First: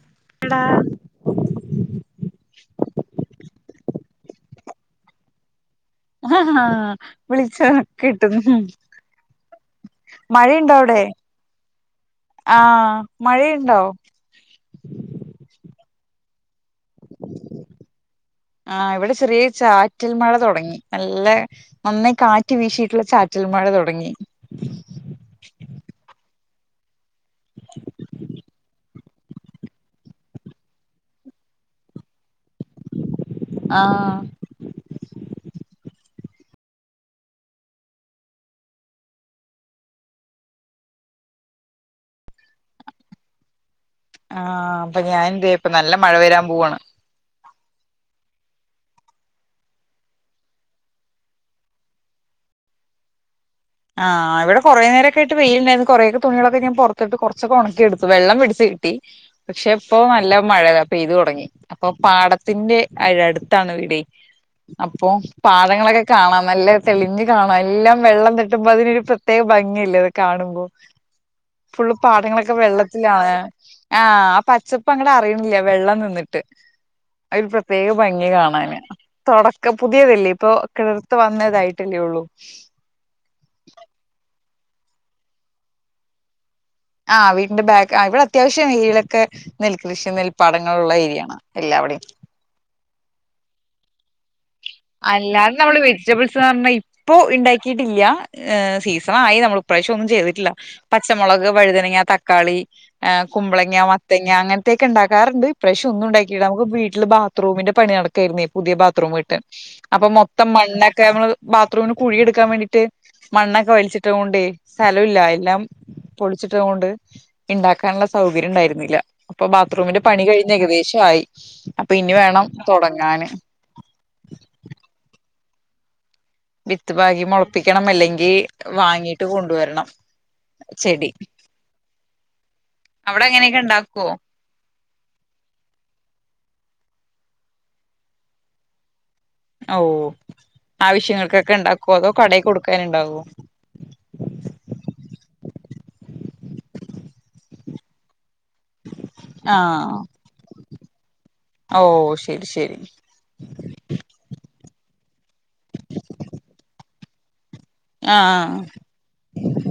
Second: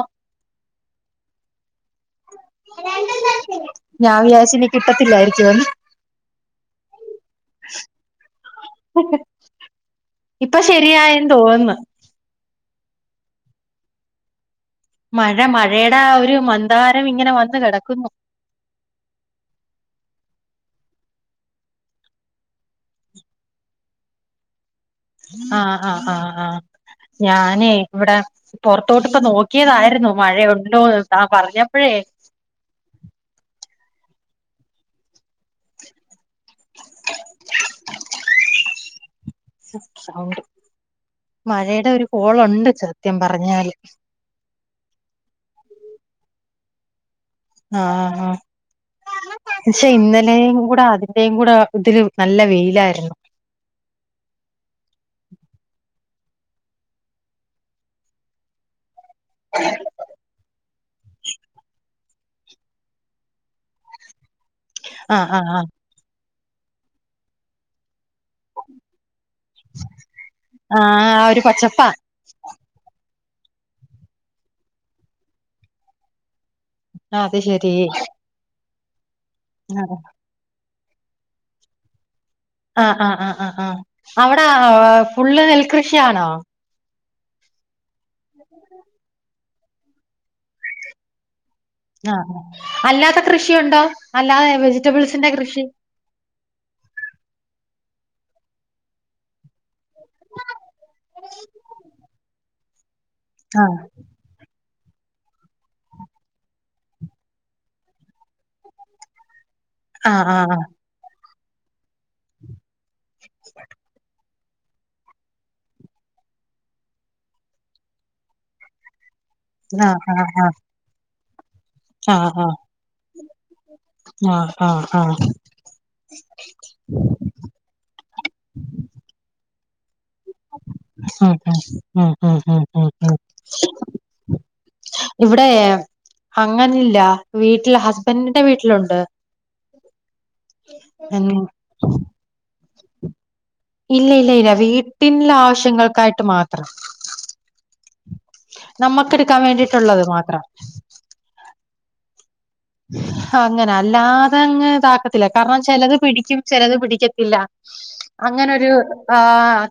O. എടാ. ഞാൻ വിചാരിച്ചു ഇനി കിട്ടത്തില്ലായിരിക്കുവന്ന്. അഹ വിളിച്ച കിട്ടുന്നു. ഇപ്പൊ മഴയുണ്ടോ അവിടെ ശരിയായെന്ന് തോന്നുന്നു. ആഹ് മഴയുണ്ടോ? മഴ മഴയുടെ ആഹ് ഒരു മന്താരം ഇങ്ങനെ വന്ന് കെടക്കുന്നു. ആഹ് ഇവിടെ ചെറിയ ചാറ്റൽ മഴ തുടങ്ങി നല്ല. നന്നായി കാറ്റ് വീശിയിട്ടുള്ള ചാറ്റൽ മഴ തുടങ്ങി. ആഹ് ആഹ് ആഹ് ആഹ് ഞാനേ ഇവിടെ പെറ് തോട്ട്ക്ക നോക്കിയതായിരുന്നു മഴയുണ്ടോന്ന് താ പറഞ്ഞപ്പഴേ. ആഹ്. സൗണ്ട്. മഴയുടെ ഒരു കോളുണ്ട് സത്യം പറ്ഞ്ഞാല്. ആഹ് അപ്പൊ ഞാനിന്ത് ഇപ്പ നല്ല മഴ വരാൻ പോവാണ്. ആ ആ പക്ഷെ ഇന്നലെയും കൂടെ അതിന്റെയും കൂടെ ഇതില് നല്ല വെയിലായിരുന്നു ആ ഇവിടെ കുറെ നേരൊക്ക ആയിട്ട് വെയിലുണ്ടായിരുന്നു കുറെ ഒക്ക തുണികളൊക്കെ ഞൻ പുറത്തിട്ട് കുറച്ചക്കെ ഉണക്കിടുത്തു പിടിച്ച് പക്ഷെ അപ്പൊ നല്ല മഴ പെയ്ത് തുടങ്ങി അപ്പൊ പാടത്തിന്റെ അടുത്താണ് വീടെ അപ്പോ ആഹ് ആഹ് പാടങ്ങളൊക്കെ കാണാം നല്ല തെളിഞ്ഞു കാണാം എല്ലാം വെള്ളം തെട്ടുമ്പോ അതിനൊരു പ്ര പ്രത്യേക ഭംഗില്ലേ അത് കാണുമ്പോ ആഹ് ആഹ് ആ ഒരു പച്ചപ്പാ ഫുള്ള് പാടങ്ങളൊക്കെ വെള്ള ല്ലാ ആ ആ പച്ചപ്പ് അങ്ങടെ അറിയണില്ല വെള്ളം നിന്നിട്ട് അത് അവര് ശരി പ്രത്യേക ഭംഗി കാണാന് തുടക്ക ആഹ് പുതിയ വല്ല ഇപ്പൊ കിടർത്ത് വന്നതായിട്ടല്ലേ ഉള്ളൂ ആ ആ ആ ആ ആ അവിടെ ഫുള്ള് നെൽകൃഷിയാണോ ആഹ് വീട്ടിന്റെ ബാക്ക് ഇവിടെ അത്യാവശ്യം ഏരിയയിലൊക്കെ നെൽകൃഷി നെൽപ്പാടങ്ങള ഉള്ള ഏരിയാണ് എല്ലാവിടെയും അല്ലാത്ത കൃഷിയുണ്ടോ അല്ലാെ അല്ലാതെ നമ്മള് വെജിറ്റബിൾസ്ന്ന് പറഞ്ഞാ ഇപ്പോ ഉണ്ടാക്കിട്ടില്ല സീസണായി നമ്മൾ ഇപ്രാവശ്യംന്നും ചെയ്തിട്ടില്ല പച്ചമുളക് വഴുതനങ്ങ തക്കാള ആഹ് കുമ്പളങ്ങ മ തങ്ങ അങ്ങനത്തൊക്കെ ണ്ടാക്കാറണ്ട് ഇപ്രാവശ്യം ഒന്നും ഉണ്ടാക്കിയില നമുക്ക് വീട്ടില് ബാത്റൂമിന്റെ പണി നടക്കായിരുന്നേ പുതിയ ബാത്റൂം കേട്ട അപ്പം ആഹ് മൊത്തം ആഹ് മണ്ണൊക്കെ നമ്മള് ബാത്റൂമിന് കുഴിയടുക്കാൻ വേണ്ടിട്ട് മണ്ണൊക്കെ വലിച്ചിട്ട കൊണ്ടേ സ്ഥല ഇല്ല എല്ലാം പൊളിച്ചിട്ട കൊണ്ട് ഉണ്ടാക്കാനുള്ള സൗകര്യം ഉണ്ടായിരുന്നില്ല പ്പോ ബാത്റൂമിന്റെ ആഹ് പണി കഴിഞ്ഞ് ഏകദേശം ആയി അപ്പൊ ഇനി ആഹ് വേണം ആഹ് തുടങ്ങാന് ആഹ് ആഹ് ആഹ് വിത്ത് പാകി മുളപ്പിക്കണം അല്ലെങ്കി വാങ്ങിട്ട് കൊണ്ടുവരണം ചെടി അ അ അ അ അ അവിടെ അങ്ങനെയൊക്കെ ഉണ്ടാക്കുവോ ഇവിടെ അങ്ങനല്ല വീട്ടില് ഹസ്ബന്റിന്റെ വീട്ടിലുണ്ട് ഔ ഉം ആവശ്യങ്ങൾക്കൊക്കെ ഇണ്ടാക്കോ അതോ കടയി കൊടുക്കാനുണ്ടാവോ ഇല്ല ഇല്ല ഇല്ല വീട്ടിന്റെ ആവശ്യങ്ങൾക്കായിട്ട് മാത്രം നമ്മക്കടുക്കാൻ വേണ്ടിയിട്ടുള്ളത് മാത്രം ഔ ശരി ശരി അങ്ങന അല്ലാതെ അങ്ങ് ഇതാക്കത്തില്ല കാരണം ചലത് പിടിക്കും ചലത് പിടിക്കത്തില്ല ആഹ് അങ്ങനോരു ആഹ്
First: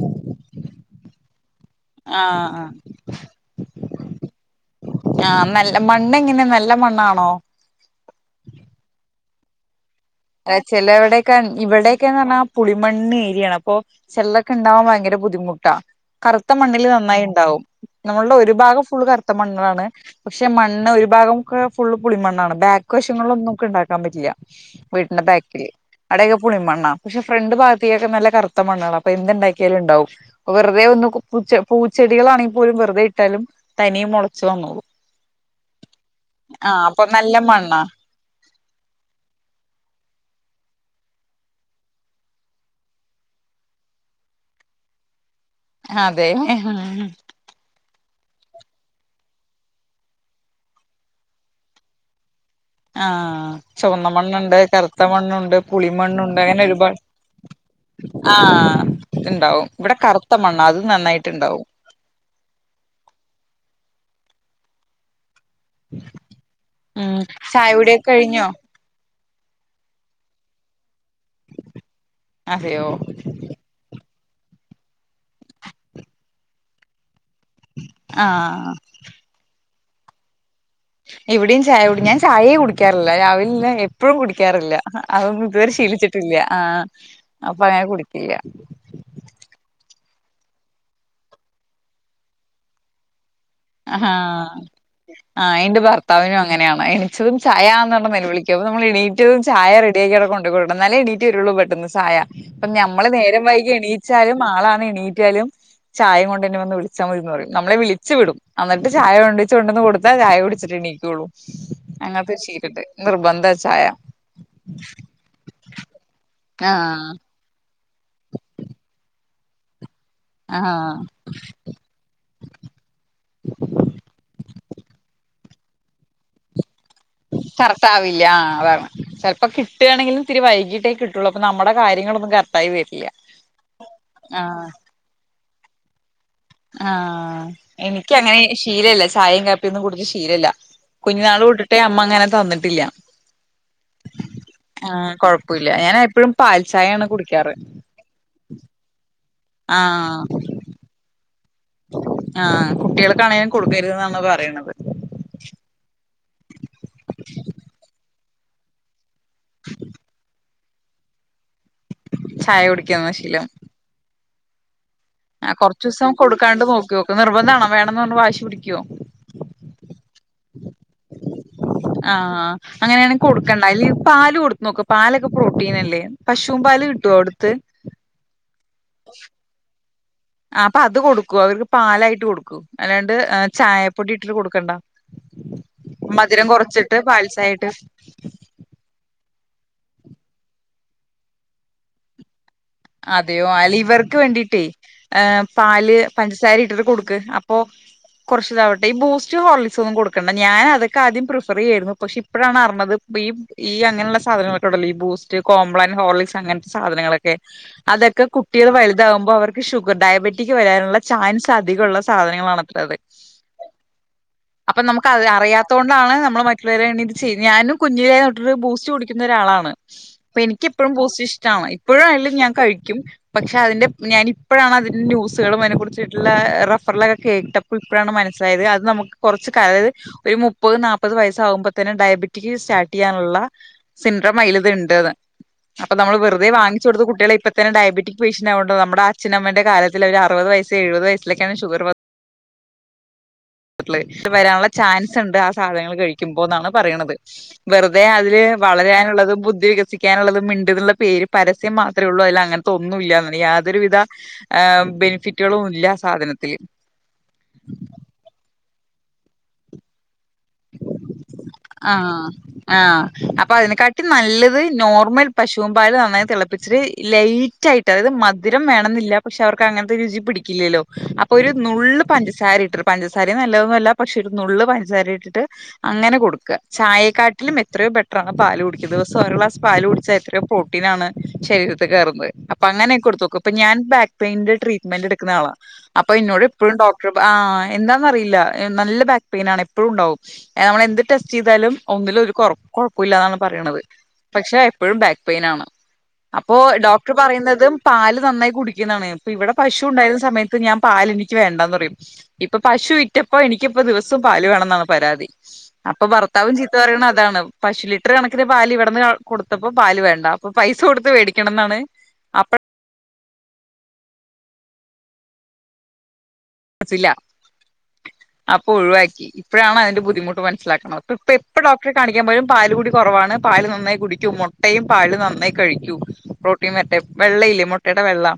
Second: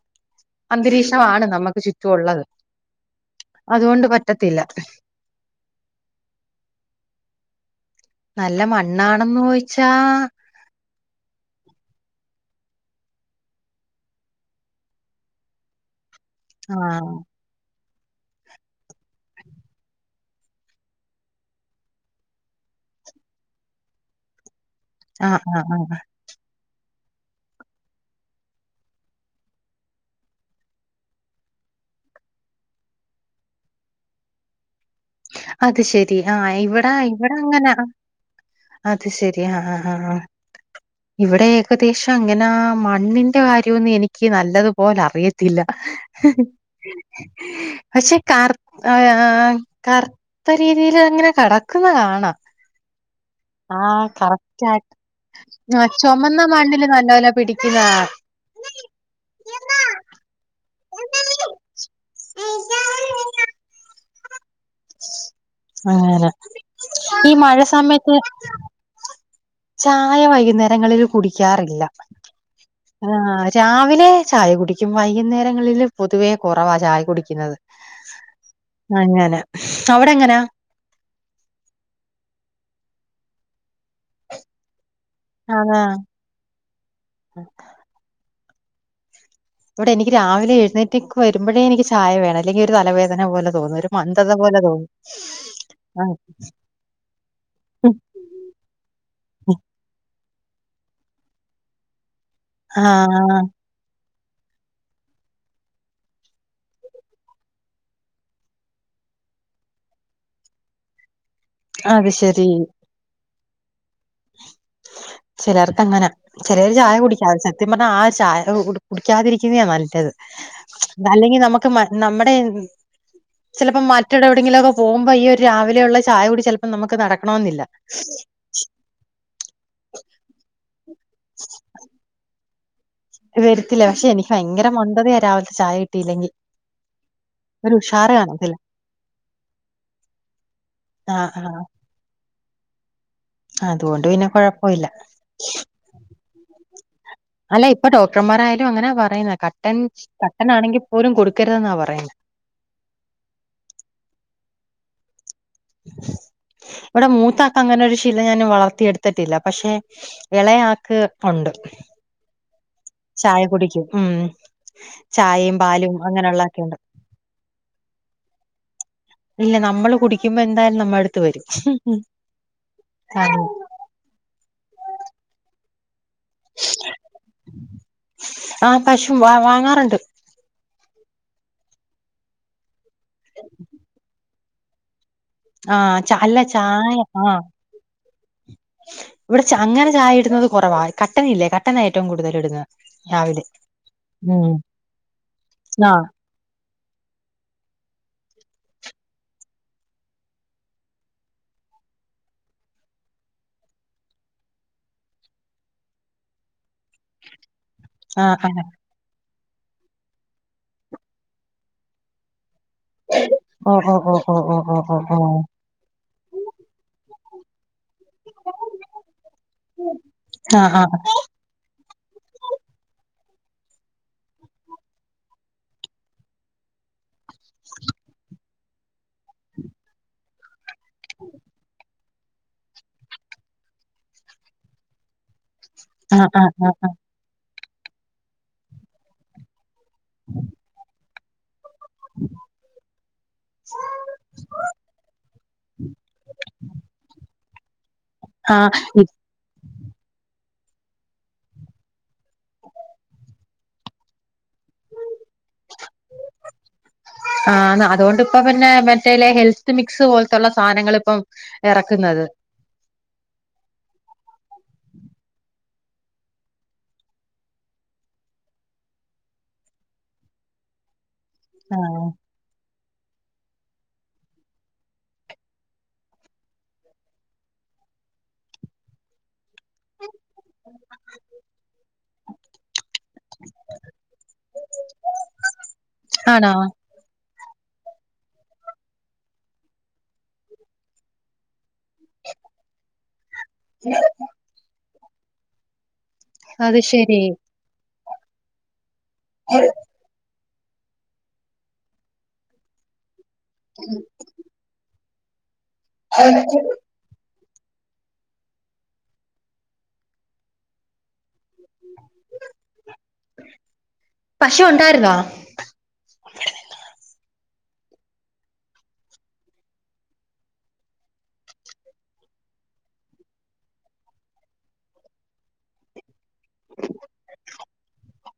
അന്തരീക്ഷമാണ് നമുക്ക് ചുറ്റുമുള്ളത് ആഹ് ആഹ് അതുകൊണ്ട് പറ്റത്തില്ല ആഹ് നല്ല മണ്ണ എങ്ങനെ നല്ല മണ്ണാണോ നല്ല മണ്ണാണെന്ന് ഓയിച്ചാ ചലവടൊക്കെ ഇവിടെയൊക്കന്ന് പറഞ്ഞ പുളിമണ്ണ് ഏരിയാണ് അപ്പൊ ചെള്ളക്കെ ഉണ്ടാവാൻ ഭയങ്കര ബുദ്ധിമുട്ടാ കറുത്ത മണ്ണില് ആഹ്. നന്നായി ഉണ്ടാവും നമ്മളുടെ ഒരു ഭാഗം ഫുൾ കറുത്ത മണ്ണുകളാണ് പക്ഷെ മണ്ണ് ഒരു ഭാഗം ഒക്കെ ഫുള് പുളിമണ്ണാണ് ബാക്ക് വശങ്ങളൊന്നും ക്ക് ഇണ്ടാക്കാൻ പറ്റില്ല വീട്ടിന്റെ ആഹ് ആഹ് ബാക്കില് ആഹ് അടയൊക്കെ പുളിമണ്ണാ പക്ഷെ ഫ്രണ്ട് ഭാഗത്തേക്ക് നല്ല കറുത്ത മണ്ണുകള അപ്പൊ എന്തുണ്ടാക്കിയാലും ണ്ടാവും വെറുതെ ഒന്ന് പൂച്ച പൂച്ചെടികളാണെങ്കിൽ പോലും വെറുതെ ഇട്ടാലും തനിയെ മുളച്ചു വന്നോളും അത് ശെരി ആഹ് ആ ഇവിടെ അപ്പൊ ഇവിടെ നല്ല അങ്ങനെ മണ്ണാ അത് ശരി ആഹ് ആഹ് ഇവിടെ ഏകദേശം അങ്ങന മണ്ണിന്റെ കാര്യംന്ന് എനിക്ക് നല്ലതുപോലെ അറിയ ത്തില്ല അതെ പക്ഷെ കർ കറുത്ത രീതിൽ അങ്ങന കടക്കുന്ന കാണാം ആഹ് ആഹ് ചുവന്നമണ്ണുണ്ട് കറക്റ്റ് ആയിട്ട് കറുത്ത മണ്ണുണ്ട് ആഹ് പുളിമണ്ണുണ്ട് ചൊമന്ന അങ്ങനെ മണ്ണില് ഒരുപാട് നല്ലപോലെ പിടിക്കുന്ന ആഹ് ഉണ്ടാവും ഇവിടെ കറുത്ത മണ്ണ അത് നന്നായിട്ട്ണ്ടാവും [unintelligible] ഉം [unintelligible] ഈ മഴ ചായകുടിയൊക്കെ സമയത്ത് കഴിഞ്ഞോ ചായ വൈകുന്നേരങ്ങളിൽ കുടിക്കാറില്ല അതെയോ ആഹ് രാവിലെ ചായ കുടിക്കും. വൈകുന്നേരങ്ങളില് പൊതുവേ കൊറവാ ചായ കുടിക്കുന്നത് ആഹ് അങ്ങന അവിടെങ്ങന ഇവിടെയും ചായ കുടി, ഞാൻ ചായേ കുടിക്കാറില്ല. രാവിലെല്ല എപ്പൊഴും കുടിക്കാറില്ല അതൊന്നും ഇതുവരെ അതാ ശീലിച്ചിട്ടില്യ. ആഹ് അപ്പൊ അങ്ങനെ കുടിക്കില്യ. ഇവിടെ എനിക്ക് രാവിലെ എഴുന്നേറ്റേക്ക് വരുമ്പഴേ എനിക്ക് ചായ വേണം. അല്ലെങ്കിൽ ഒരു തലവേദന പോലെ തോന്നും. ഒരു മന്ദത ആഹ് പോലെ തോന്നും ആഹ് എന്റെ ആഹ് ഭർത്താവിനും അങ്ങനെയാണ് എണിച്ചതും ചായാന്ന് പറഞ്നെല വിളിക്കും. അപ്പോ നമ്മൾ എണീറ്റതും ചായ റെഡിയാക്കിഅവ്ടെ കൊണ്ട് കൊടുക്കണം. ന്നാലെ എണീ റ്റ് വരുള്ളു ബെഡ്‌ന്ന് ച്ചായ പ്പ ഞമ്മള് ആഹ് നേരം വൈകി എണീ ച്ചാലും ആളാണ് എണീറ്റാലും ചായേം കൊണ്ട് ന്നെ വന്ന് വിളിച്ചാ മതിന്ന് പറയും. നമ്മളെ വിളിച്ചു വിടും അന്നിട്ട് ചായ ഉണ്ടച്ച് കൊണ്ടന്ന് കൊടുത്താ ചായ കുടിച്ചിട്ടെണീക്കുള്ളൂ. അത് അങ്ങൻത്തെരു ശരി ശീലണ്ട് നിർബന്ധ ചായ ചിലർക്ക് അങ്ങന. ചെലര് ചായ ആഹ് കുടിക്കാതെ, സത്യം പറഞ്ഞാ ആ ചായ കുടിക്കാതിരിക്കുന്നയാ നല്ലത് ആഹ് അല്ലങ്കി നമ്മക്ക് മ നമ്മടെ ചെലപ്പം മറ്റിട എവിടെങ്കിലൊക്കെ പോകുമ്പം ഈ ഒരു രാവിലെയുള്ള ചായ കുടി ചെൽപ്പം നമുക്ക് നടക് കറക്ട്ടാവില്യ ആഹ് അതാണ് ചെൽപ്പോ കിട്ടാണെങ്കിലും ഇത്തിരി വൈകീട്ടേ കിട്ടുള്ളൂ. അപ്പ നമ്മുടെ കാര്യങ്ങളൊന്നും കറക്റ്റായി വരില്യ വരത്തില്ല. പക്ഷെ എനിക്ക് ഭയങ്കര മന്തതയാ രാവിൽത്തെ ചായ കിട്ടിയില്ലെങ്കി ആഹ് എനിക്കങ്ങനെ ശീലല്ല, ചായയും കാപ്പിയൊന്നും കുടിച്ച് ശീലല്ല. കുഞ്ഞു ആഹ് നാള് ആഹ് തൊട്ടിട്ടേ അമ് മ്മ അങ്ങനെ തന്നിട്ടില്ല അതുകൊണ്ട് പിന്നെ കൊഴപ്പവില്ല പ്പുല്ല. ഞാൻ എപ്പഴും പാൽചായയാണ് കുടി അല്ല ഇപ്പൊ ഡോക്ടർമാരായാലും അങ്ങനാ പറയുന്നെ. കട്ടൻ ആഹ് കട്ടനാണെങ്കിൽ പോലും കൊടുക്കരുതെന്നാ പറയുന്നെ ആഹ് കുട്ടികൾക്കാണെങ്കിലും കൊടുക്കരുതെന്നാണ് പറയ്ണത് വടെ മൂത്താക്ക് അങ്ങനെ ഒരു ശിലം ഞാൻ വളർത്തിയെട് ത്തിട്ടില്ല. പക്ഷെ എളയാക്ക് ഉണ്ട് ചായ കുടിക്കുന്ന ശീലം ചായകുടിക്കും ഉം ആഹ് ചായയും പാലും കൊറച്ചൂസം അങ്ങനെയുള്ളൊക്കെ കൊടുക്കാണ്ട് ഉണ്ട് നോക്യോക്ക്. നിർബന്ധാണോ വേണന്ന് പറഞ്ഞ് വാശി പിടിക്യോ ഇല്ല നമ്മള് കുടിക്കുമ്പ എന്തായാലും നമ്മളടുത്ത് വരും ആഹ് അങ്ങനെയാണെ കൊടുക്കണ്ട. ഇല്ലെങ്കി പാല് കൊടുത്ത് നോക്ക് പാലൊക്കെ പ്രോട്ടീനല്ലേ പശും പാല് കിട്ടോ അടുത്ത് ആഹ് പശും വാ വാങ്ങാറ്ണ്ട് ആഹ് അപ്പം അത് കൊടുക്കു. അവർക്ക് പാലായിട്ട് കൊടുക്കു. അല്ലാണ്ട് ചായപ്പൊടി ഇട്ടിട്ട് കൊടുക്കണ്ട ആ ച അല്ല മധുരം ചായ കൊറച്ചിട്ട് ആ പാൽചായായിട്ട് ഇവിടെ ച അങ്ങനെ ചായ ഇടുന്നത് കൊറവാ. കട്ടനില്ലേ കട്ടനാ ഏറ്റവും കൂടുതൽ ഇടുന്നത് രാവിലെ അതെയോ. അല്ല ഇവർക്ക് ഉം വേണ്ടീട്ടേ ആ പാല് പഞ്ചസാര ഇട്ടിട്ട് കൊടുക്ക്. അപ്പൊ കൊറച്ച്താവട്ടെ. ഈ ബൂസ്റ്റ്‌ ഹോർളിസൊന്നും കൊടുക്കണ്ട, ഞാൻ അതൊക്കെ ആദ്യം പ്രിഫറെയ്യായിരുന്നു. പക്ഷെ ഇപ്പളാണ് അറിഞ്ഞത് ഈ ഈ അങ്ങനെയുള്ള സാധനങ്ങളൊക്കെ ഉണ്ടല്ലോ ഈ ബൂസ്റ്റ് കോംപ്ലാൻ ഹോർളിക്സ് അങ്ങൻത്തെ സാധനങ്ങളൊക്കെ അതെക്കെ ആ ആ കുട്ടിയള് വൽ വൽതാകുമ്പം അവർക്ക് ഷുഗർ ഡയബറ്റിക് വരാനുള്ള ചാൻസ് അധികുള്ള സാധനങ്ങളാണത്രേ അത് ഓ ഓ ഓ ഓ ഓ ഓ അപ്പം ഓ നമുക്ക് ഓ അത് അറിയാത്തോണ്ടാണ് നമ്മള് മറ്റുള്ളവരെ [unintelligible] ഞാനും കുഞ്ഞിലേ തൊട്ട്ട്ട് ബൂസ്റ്റ് കുടിക്കുന്ന ഒരാളാണ്. അപ്പൊ ആ ആ എനിക്കിപ്പളും ബൂസ്റ്റ് ഇഷ്ടാണ്. ഇപ്പഴും അ ഞാൻ കഴിക്കും. പക്ഷെ അതിന്റെ ഞാനിപ്പഴാണ് അതിന്റെ ന്യൂസുകളും അയിനെ കുറിച്ചിട്ടുള്ള റഫറൽ കേട്ടപ്പം ഇപ്പഴാണ് മനസ്സിലായത്. അത് നമുക്ക് കൊറച്ച് കഴി അതായത് ഒരു മുപ് പ്പത് നാല്പ്പത് വയസ്സാകുമ്പതേന് ഡയബറ്റിസ് സ്റ്റാർട്ടെയ്യാനുള്ള സിൻഡ്രം അയില് ത് ഇണ്ട്ന്ന് അപ്പൊ നമ്മള് ആ ആ വെറുതെ ആ വാങ്ങിച്ച് കൊടുത്ത് കുട്ടികളെ ഇപ്പതന്നെ ഡയബറ്റിക് പേഷ്യൻ്റ് ആവണ്ട നമ്മള അച്ഛനമ്മന്റെ കാലത് ത്തില് ഒര് അറുപത് വയസ്സ് എഴുപത് വയസ്സിലൊക്കെയാണ് ഷുഗർ വന് [inaudible] വരാനുള്ള ചാൻസ് ഇണ്ട് ആ സാധനങ്ങൾ കഴികുബോ ന്നാ പറയുന്നത് വെറുതേ ആ ഇ വളരാനുള്ളതും ബുദ്ധി വികസി സിപിക്കാനുള്ളതും മിണ്ട്ന്നുള്ള പേര് പരസ്യം മാത്രേള്ളൂ അയില് അങ്ങനത്തെ ഒന്നും ഇല്ല യാതൊരുവിധ ഏ ബെനിഫിറ്റുകളും ഇല്ല സാധനത്തില് ആന്ന് അതൊണ്ട് ഇപ്പം പിന്നെ മറ്റേലെ ഹെൽത്ത് മിക്സ് പോലത്തുള്ള സാനങ്ങൾ ഇപ്പം ഇറക്കുന്നത് ആഹ് ആഹ് അപ്പം അതിനെ കാട്ടിം നല്ലത് നോർമൽ പശുവും പാൽ നന്നായി തിളപ്പിച്ചിട്ട് ലൈറ്റ് ആയിട്ട് അതായത് മധുരം വേണെന്നില്ല പക്ഷെ അവർക്ക് അങ്ങനത്തെ രുചി പിടിക്കില്ലല്ലോ അപ്പൊ ഒരു ആ നുള്ള് പഞ്ചസാര ഇട്ടിട്ട് പഞ്ചസാരെം നല്ലയൊന്നുല്ല പക്ഷെ ഒരു നുള്ള് പഞ്ചസാര ഇട്ടിട്ട് അങ്ങനെ കൊടുക്ക ചായയേക്കാട്ടിലും എത്രയോ ബെറ്ററാണ് പാല് കുടിക്കുന്നെ ദിവസം ഒരോ ഗ്ലാസ് പാല് കുടിച്ച എത്രയൊ പ്രോട്ടീനാണ് ശരീരത്ത് കേറുന്നത് അപ്പൊ അങ്ങനൊക്കെ കൊടുത്തോ ഞാൻ ബാക്ക് പെയിന്റെ ട്രീമെന്റ്ടുക്കുന്ന ആളാ അപ്പൊ ഇന്നോട് ആണോ എപ്പയും ഡോക് ആഹ് എന്താന്നറിയില്ല നല്ല ബാക്ക് പെയിൻ ആണ് എപ്പഴും ഇണ്ടാവും നമ്മള് എന്ത് ടെസ്റ്റ് ചെയ്താലും ഒന്നിലും ഒരു കൊറ കുഴപ്പൂല്ലാന്നാണ് പറയ്ണത് പക്ഷെ എപ്പോഴും ബാക്ക് പെയിനാണ് അപ്പോ അത് ഡോക്ടർ ശരി പറയന്നതും പാല് നന്നായി കുടിക്ക കുടിക്ക്ന്നാണ് ഇപ്പം ഇവിടെ പശു ഉണ്ടായിരുന്ന സമയത്ത് ഞാൻ പാല് എനിക്ക് വേണ്ടാന്ന് പറയും ഇപ്പൊ പശു വിറ്റ് റ്റപ്പോ എനിക്കിപ്പോ ദിവസവും പാല് വേണെന്നാണ് പരാതി അപ്പൊ ഭർത്താവും ചീത്ത പറയണ അതാണ് പശു ലിറ്റർ കണക്കിന് പാല് ഇവിടുന്ന് കൊടുത്തപ്പോ പാല് വേണ്ട അപ്പൊ പൈസ കൊടുത്ത് മേടിക്കണംന്നാണ് പശു ഉണ്ടായിരുന്നോ ഇല്ല അപ്പൊ ഒഴിവാക്കി ഇപ്പോഴാണ് അതിന്റെ ബുദ്ധിമുട്ട് മനസിലാക്കുന്നത് അപ്പ ഇപ്പ എപ്പോ ഡോക്ടറെ കാണിക്കൻ പോയാലും പാല് കൂടി കുറവാണ് പാല് നന്നായി കുടിക്കൂ മൊ ട്ടയും പാലും നന്നായി കഴിക്കൂ പ്രൊ കുട്ടിയ മറ്റേ വെള്ളയില്ലേ മുട്ടയുടെ വെള്ള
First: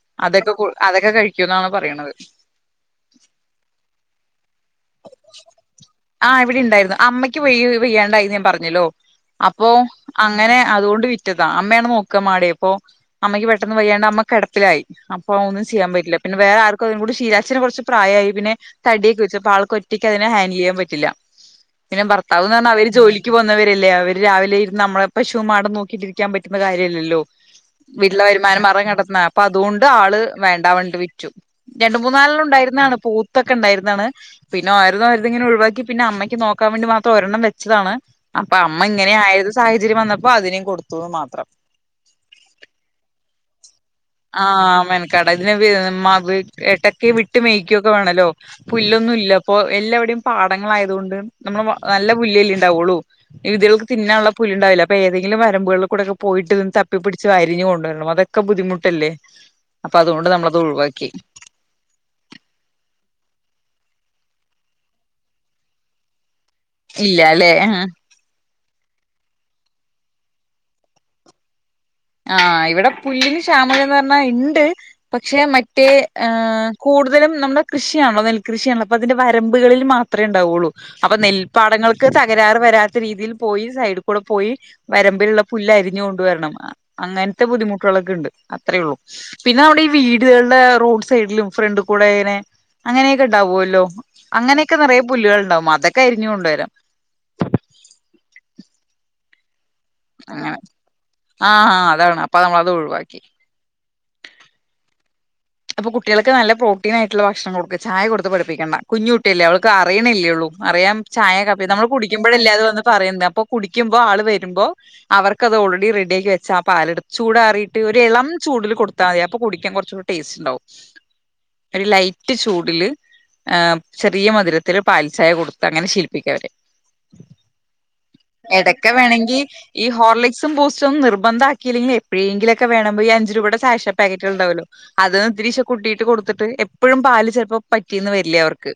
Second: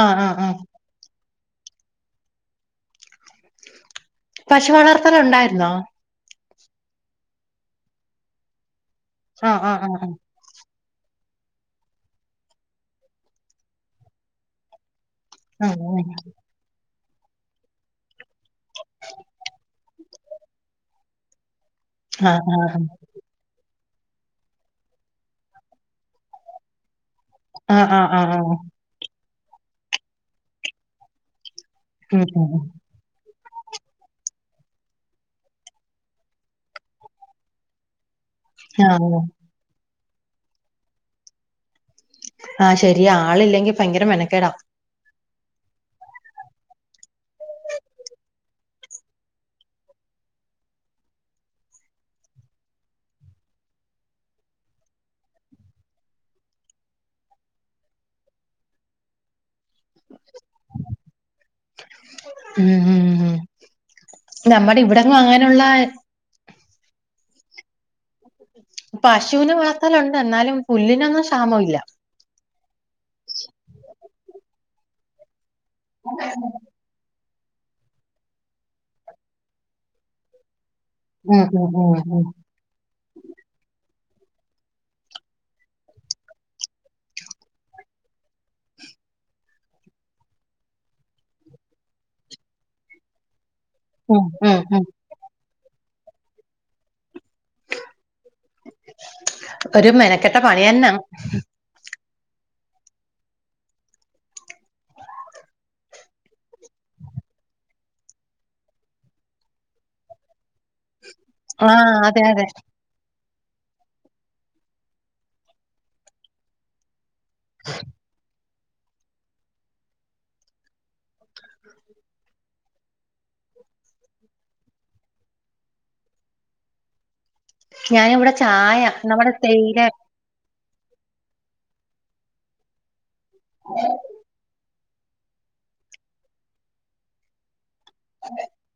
ആ ആ ആ അതൊക്കെ അതൊക്കെ കഴിക്കുന്നാണ് പറയ്ണത് [unintelligible] പശു വളർത്തല് ഉണ്ടായിരുന്നോ ആ ഇവിടെണ്ടായിരുന്നു അമ്മക്ക് വ വെയ്യാണ്ടായിന്ന് ഞാൻ പറഞ്ഞല്ലോ ആ അപ്പോ ആ ആ ആ അങ്ങനെ അതുകൊണ്ട് വിറ്റതാ അമ്മയാണ് നോക്ക മാടെ അപ്പോ അമ്മക്ക് പെട്ടെന്ന് വയ്യാണ്ട് അമ്മ കെടപ്പ പ്പിലായി അപ്പൊ ഒന്നും ആ ചെയ്യാൻ പറ്റില്ല പിന്നെ വേറെ ആർക്കും അച്ഛന്ന് കുറച്ച് പ്രായമായി പിന്നെ തടിയൊക്കെ വെച്ചു അപ്പോ ആൾ കൊറ്റയ്ക്ക് അതിനെ ഹാൻഡിൽ ചെയ്യാൻ പറ്റില്ല പിന്നെ ആ ആ ഭർത്താവ്ന്ന് പറഞ്ഞാ അവര് ജോലി ജോലിക്ക് പോന്നവരല്ലേ അവര് രാവിലെ ഇന്ന് നമ്മളെ പശു മാടും നോക്കിട്ടിരിക്കാൻ പറ്റുന്ന കാര്യല്ലല്ലോ ആ ആ ആ വീട്ടിലെ ആ വരുമാനം മാർഗം കണ്ടെത്തുന്ന അപ്പൊ അതുകൊണ്ട് ആള് വേണ്ട പറഞ്ഞട്ട് വിറ്റു രണ്ട് ഉം ഉം മൂന്നാലെണ്ണം ഉം ഇണ്ടായിരുന്നതാണ് പോത്ത് ഒക്കെ ഉണ്ടായിരുന്നതാണ് പിന്നെ ഓരോന്നോരോന്ന് ഒഴിവാക്കി ഇങ്ങനെ ഒഴിവാക്കി പിന്നെ അമ്മയ്ക്ക് നോക്കാൻ വേണ്ടി മാത്രം ഒരെണ്ണം വെച്ചതാണ് അപ്പൊ അമ്മ ആ ഇങ്ങനെ ആയത് സാഹചര്യം വന്നപ്പോ അതിനേം കൊടുത്തുന്ന് മാത്രം ആ ശരിയാ ആളില്ലെങ്കിൽ ആ മേനക്കേടാ ഇതിനെ എടക്ക്‌ വിട്ട് മേയ്ക്കുവൊക്കെ വേണല്ലോ പുല്ലൊന്നും ഇല്ല അപ്പൊ എല്ലാവവിടെയും പാടങ്ങള് ആയതുകൊണ്ട് നമ്മള് നല്ല പുല്ല്ല്ലേ ഉണ്ടാവുള്ളൂ ഇതിൾക്ക് തിന്നാനുള്ള പുല്ല് ഇണ്ടാവില്ല അപ്പൊഏതങ്കിലും വരമ്പുകളിൽ കൂടെക്ക പോയിട്ട് നിന്ന് തപ്പി പ്പിടിച്ച് അരിഞ്ഞു കൊണ്ടുവരണം അത് ഒക്കെ ബുദ്ധിമുട്ടല്ലേ അപ്പൊ അതുകൊണ്ട് നമ്മളത് ഒഴിവാക്കി ഉം ഉം ഉം നമ്മുടെ ഇവിടെങ്ങും അങ്ങനുള്ള ഇല്ല ലെ പശുവിനെ വളർത്തലുണ്ട് എന്നാലും പുല്ലിനൊന്നും ക്ഷാമം ഇല്ല ആ ഇവിടെ പുല്ലിന് ക്ഷാമഇല്ലന്ന് പറഞ്ഞാ ഉണ്ട് പക്ഷെ മറ്റേ ആ കൂടുതലും നമ്മുടെ കൃഷിയാണല്ലൊ നെൽകൃഷിയാണല്ല അപ്പോ അതിന്റെ വരമ്പുകളിൽ മാത്രമേ ഉണ്ടാവയുള്ളൂ അപ്പൊ ഉം ഉം ഉം നെൽപ്പാടങ്ങൾക്ക് ഉം തകരാറ് വരാ വരാത്തരീതിയിൽ പോയി സൈഡിൽ കൂടെ പോയി വരമ്പിലുള്ള പുല്ല് അരിഞ്ഞ് കൊണ്ടുവരണം അങ്ങനത്തെ ബുദ്ധിമുട്ടുകളൊക്കെ ഉണ്ട് അത്രേ ഉള്ളു പിന്നെ നമ്മടെ ഈ വീടുകളുടെ റോഡ് സൈഡിലും ഫ്രണ്ട് കൂടെ ഇങ്ങനെ അങ്ങനെയൊക്കെ ഉണ്ടാവുല്ലോ ഉം ഉം അങ്ങനെയൊക്കെ ഉം നിറയേ പുല്ലുകൾണ്ടാവും അതൊക്കെ അരിഞ്ഞ് കൊണ്ടുവരാം ഒരു മെനക്കെട്ട പണി തന്നാ ആ ഹ അതാണ് പ്പൊ നമ്മളത് ഒഴിവാക്കി അപ്പൊ കുട്ടികൾക്ക് നല്ല പ്രോട്ടീനാ യിട്ടുള്ള ഭക്ഷണം കൊടുക്ക. ചായ കൊടുത്ത് പഠിപ്പിക്കേണ്ട. കുഞ്ഞു കുട്ടിയല്ലേ അവൾക്ക് അറിയിണി ല്ലേ ഉള്ളൂ. അറിയാം ചായ കപ്പി നമ്മള് ആഹ് അതെ അതെ കുടിക്ക്മ്പഴല്ലെ അത് വന്ന് പറയുന്നത് അപ്പൊ കുടിക്കുമ്പോ ആള് വരുമ്പോ അവർക്കത് ഓൾറ ഡി റെഡിയാക്കി വെച്ചാ ആ പാലെടുത്ത് ചൂടാറിയിട്ട് ഒരു ഇളം ചൂടില് കൊടുത്താ മതി അപ്പൊ കുടിക്കാൻ കുറച്ച് കൂടി ടേസ്റ്റ് ഉണ്ടാവും ഒരു ലൈറ്റ് ചൂടില് ആം. ചെറിയ മധുരത്തിത്തില് പാൽചായ കൊടുത്ത് അങ്ങനെ ശീലിപ്പിക്കവരെ ഞാനിവിടെ ചായ നമ്മുടെ തേയില സും ബൂസ്റ്റും നിർബന്ധാ ക്കിയില്ലെങ്കില് എപ്പഴേങ്കിലൊക്കെ വേണം ഈ അഞ്ച് രൂപയുടെ സാഷ പാക്കറ്റുകളുണ്ടാവല്ലോ അത് ഇത്തരിഷേ കുട്ടീട്ട് കൊടുത്തിട്ട് എപ്പഴും പാല് ചെലപ്പോ പറ്റീന്ന് വരില്ല്യ അവർക്ക്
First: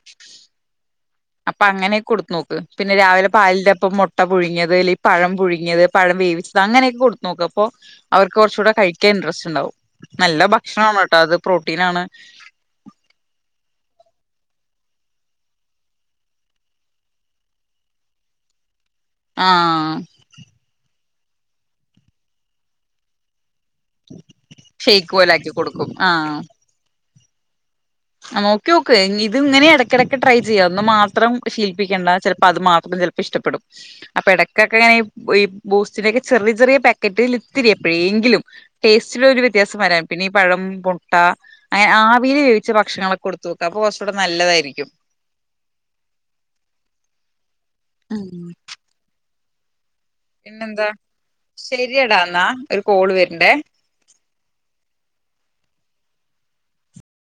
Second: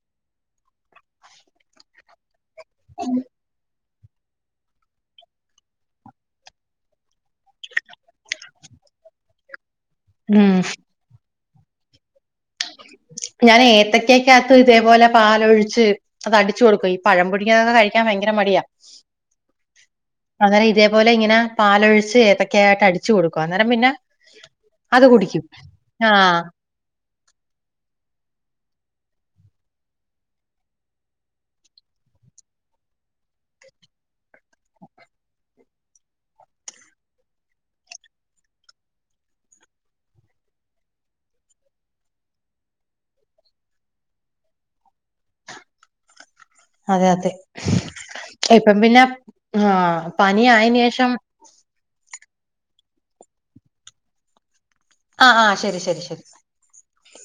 അപ്പൊ അങ്ങനെക്കെ കൊടുത്തു നോക്ക് പിന്നെ രാവിലെ പാലിന്റപ്പം മുട്ട് ട്ട പുഴുങ്ങിയത് അല്ലെങ്കി പഴം പുഴുങ്ങിയത് പഴം വേവിച്ചത് അങ്ങനെയൊക്കെ കൊടുത്തു നോക്കുക പ്പൊ അവർക്ക് കുറച്ചുടെ കഴിക്കാൻ ഇൻട്രസ്റ്റ് ഉണ്ടാാവും നല്ല ഉം ഭക്ഷണാ ണട്ടൊ അത് പ്രോട്ടീനാണ് ഞാൻ ഏത്തക്കയക്കകത്തു തേപോലെ പാലൊഴിച്ച് അത് അടിച്ചു കൊടുക്കു, ഈ പഴം പുഴുങ്ങിയതൊക്കെ കഴിക്കാൻ ഭയങ്കര മടിയാ. ആആഹ്... അന്നേരം ഇതെപോലെ ഇങ്ങനെ പാലൊഴിച്ച് ഏത്തൊക്കെയായിട്ട് അടിച്ചു കൊടുക്കും അന്നേരം പിന്നെ. അത് ഷെയ്ക്ക് കുടിക്കും. പോലാക്കി കൊടുക്കും ആഹ്. നേക്കിയോക്ക് ഇഞ്ഇത് ഇങ്ങനെ എടക്കെടക്ക് ട്രൈ ചെയ്യഒന്ന് മാത്രം ശീൽപ്പിക്കേണ്ട. ചെലപ്പോ അത് മാത്രം ചെൽപ്പോ ഇഷ്ടപ്പെടും. അപ്പൊ എടക്കൊക്കെങ്ങനെ ഇ ഈ ബൂസ്റ്റിലെക്കെ ചെറിയ ചെറിയ പേ ക്കറ്റില് ഇത്തിരി എപ്പഴേങ്കിലും. ടേസ്റ്റില് ഒരു വ്യത്യാസം വെരാം പിന്നെ ഈ പഴം, പൊട്ട, അനെ ആവീല് വേവ് ച്ച ഭക്ഷണങ്ങളൊക്കെ കൊടുത്തോക്കുക അപ്പൊ കുറച്ചൂടെ നല്ലതായിരിക്കും. അതെ അതെ. [unintelligible] അമ്. പം പിന്നെ ഹാഹ് പിന്നെന്താ, ശരിയെടാ ന്നാ ഒരു കോള് വര്ണ്ടേ. അ ആ ശെരി, ശെരി, ശെരി.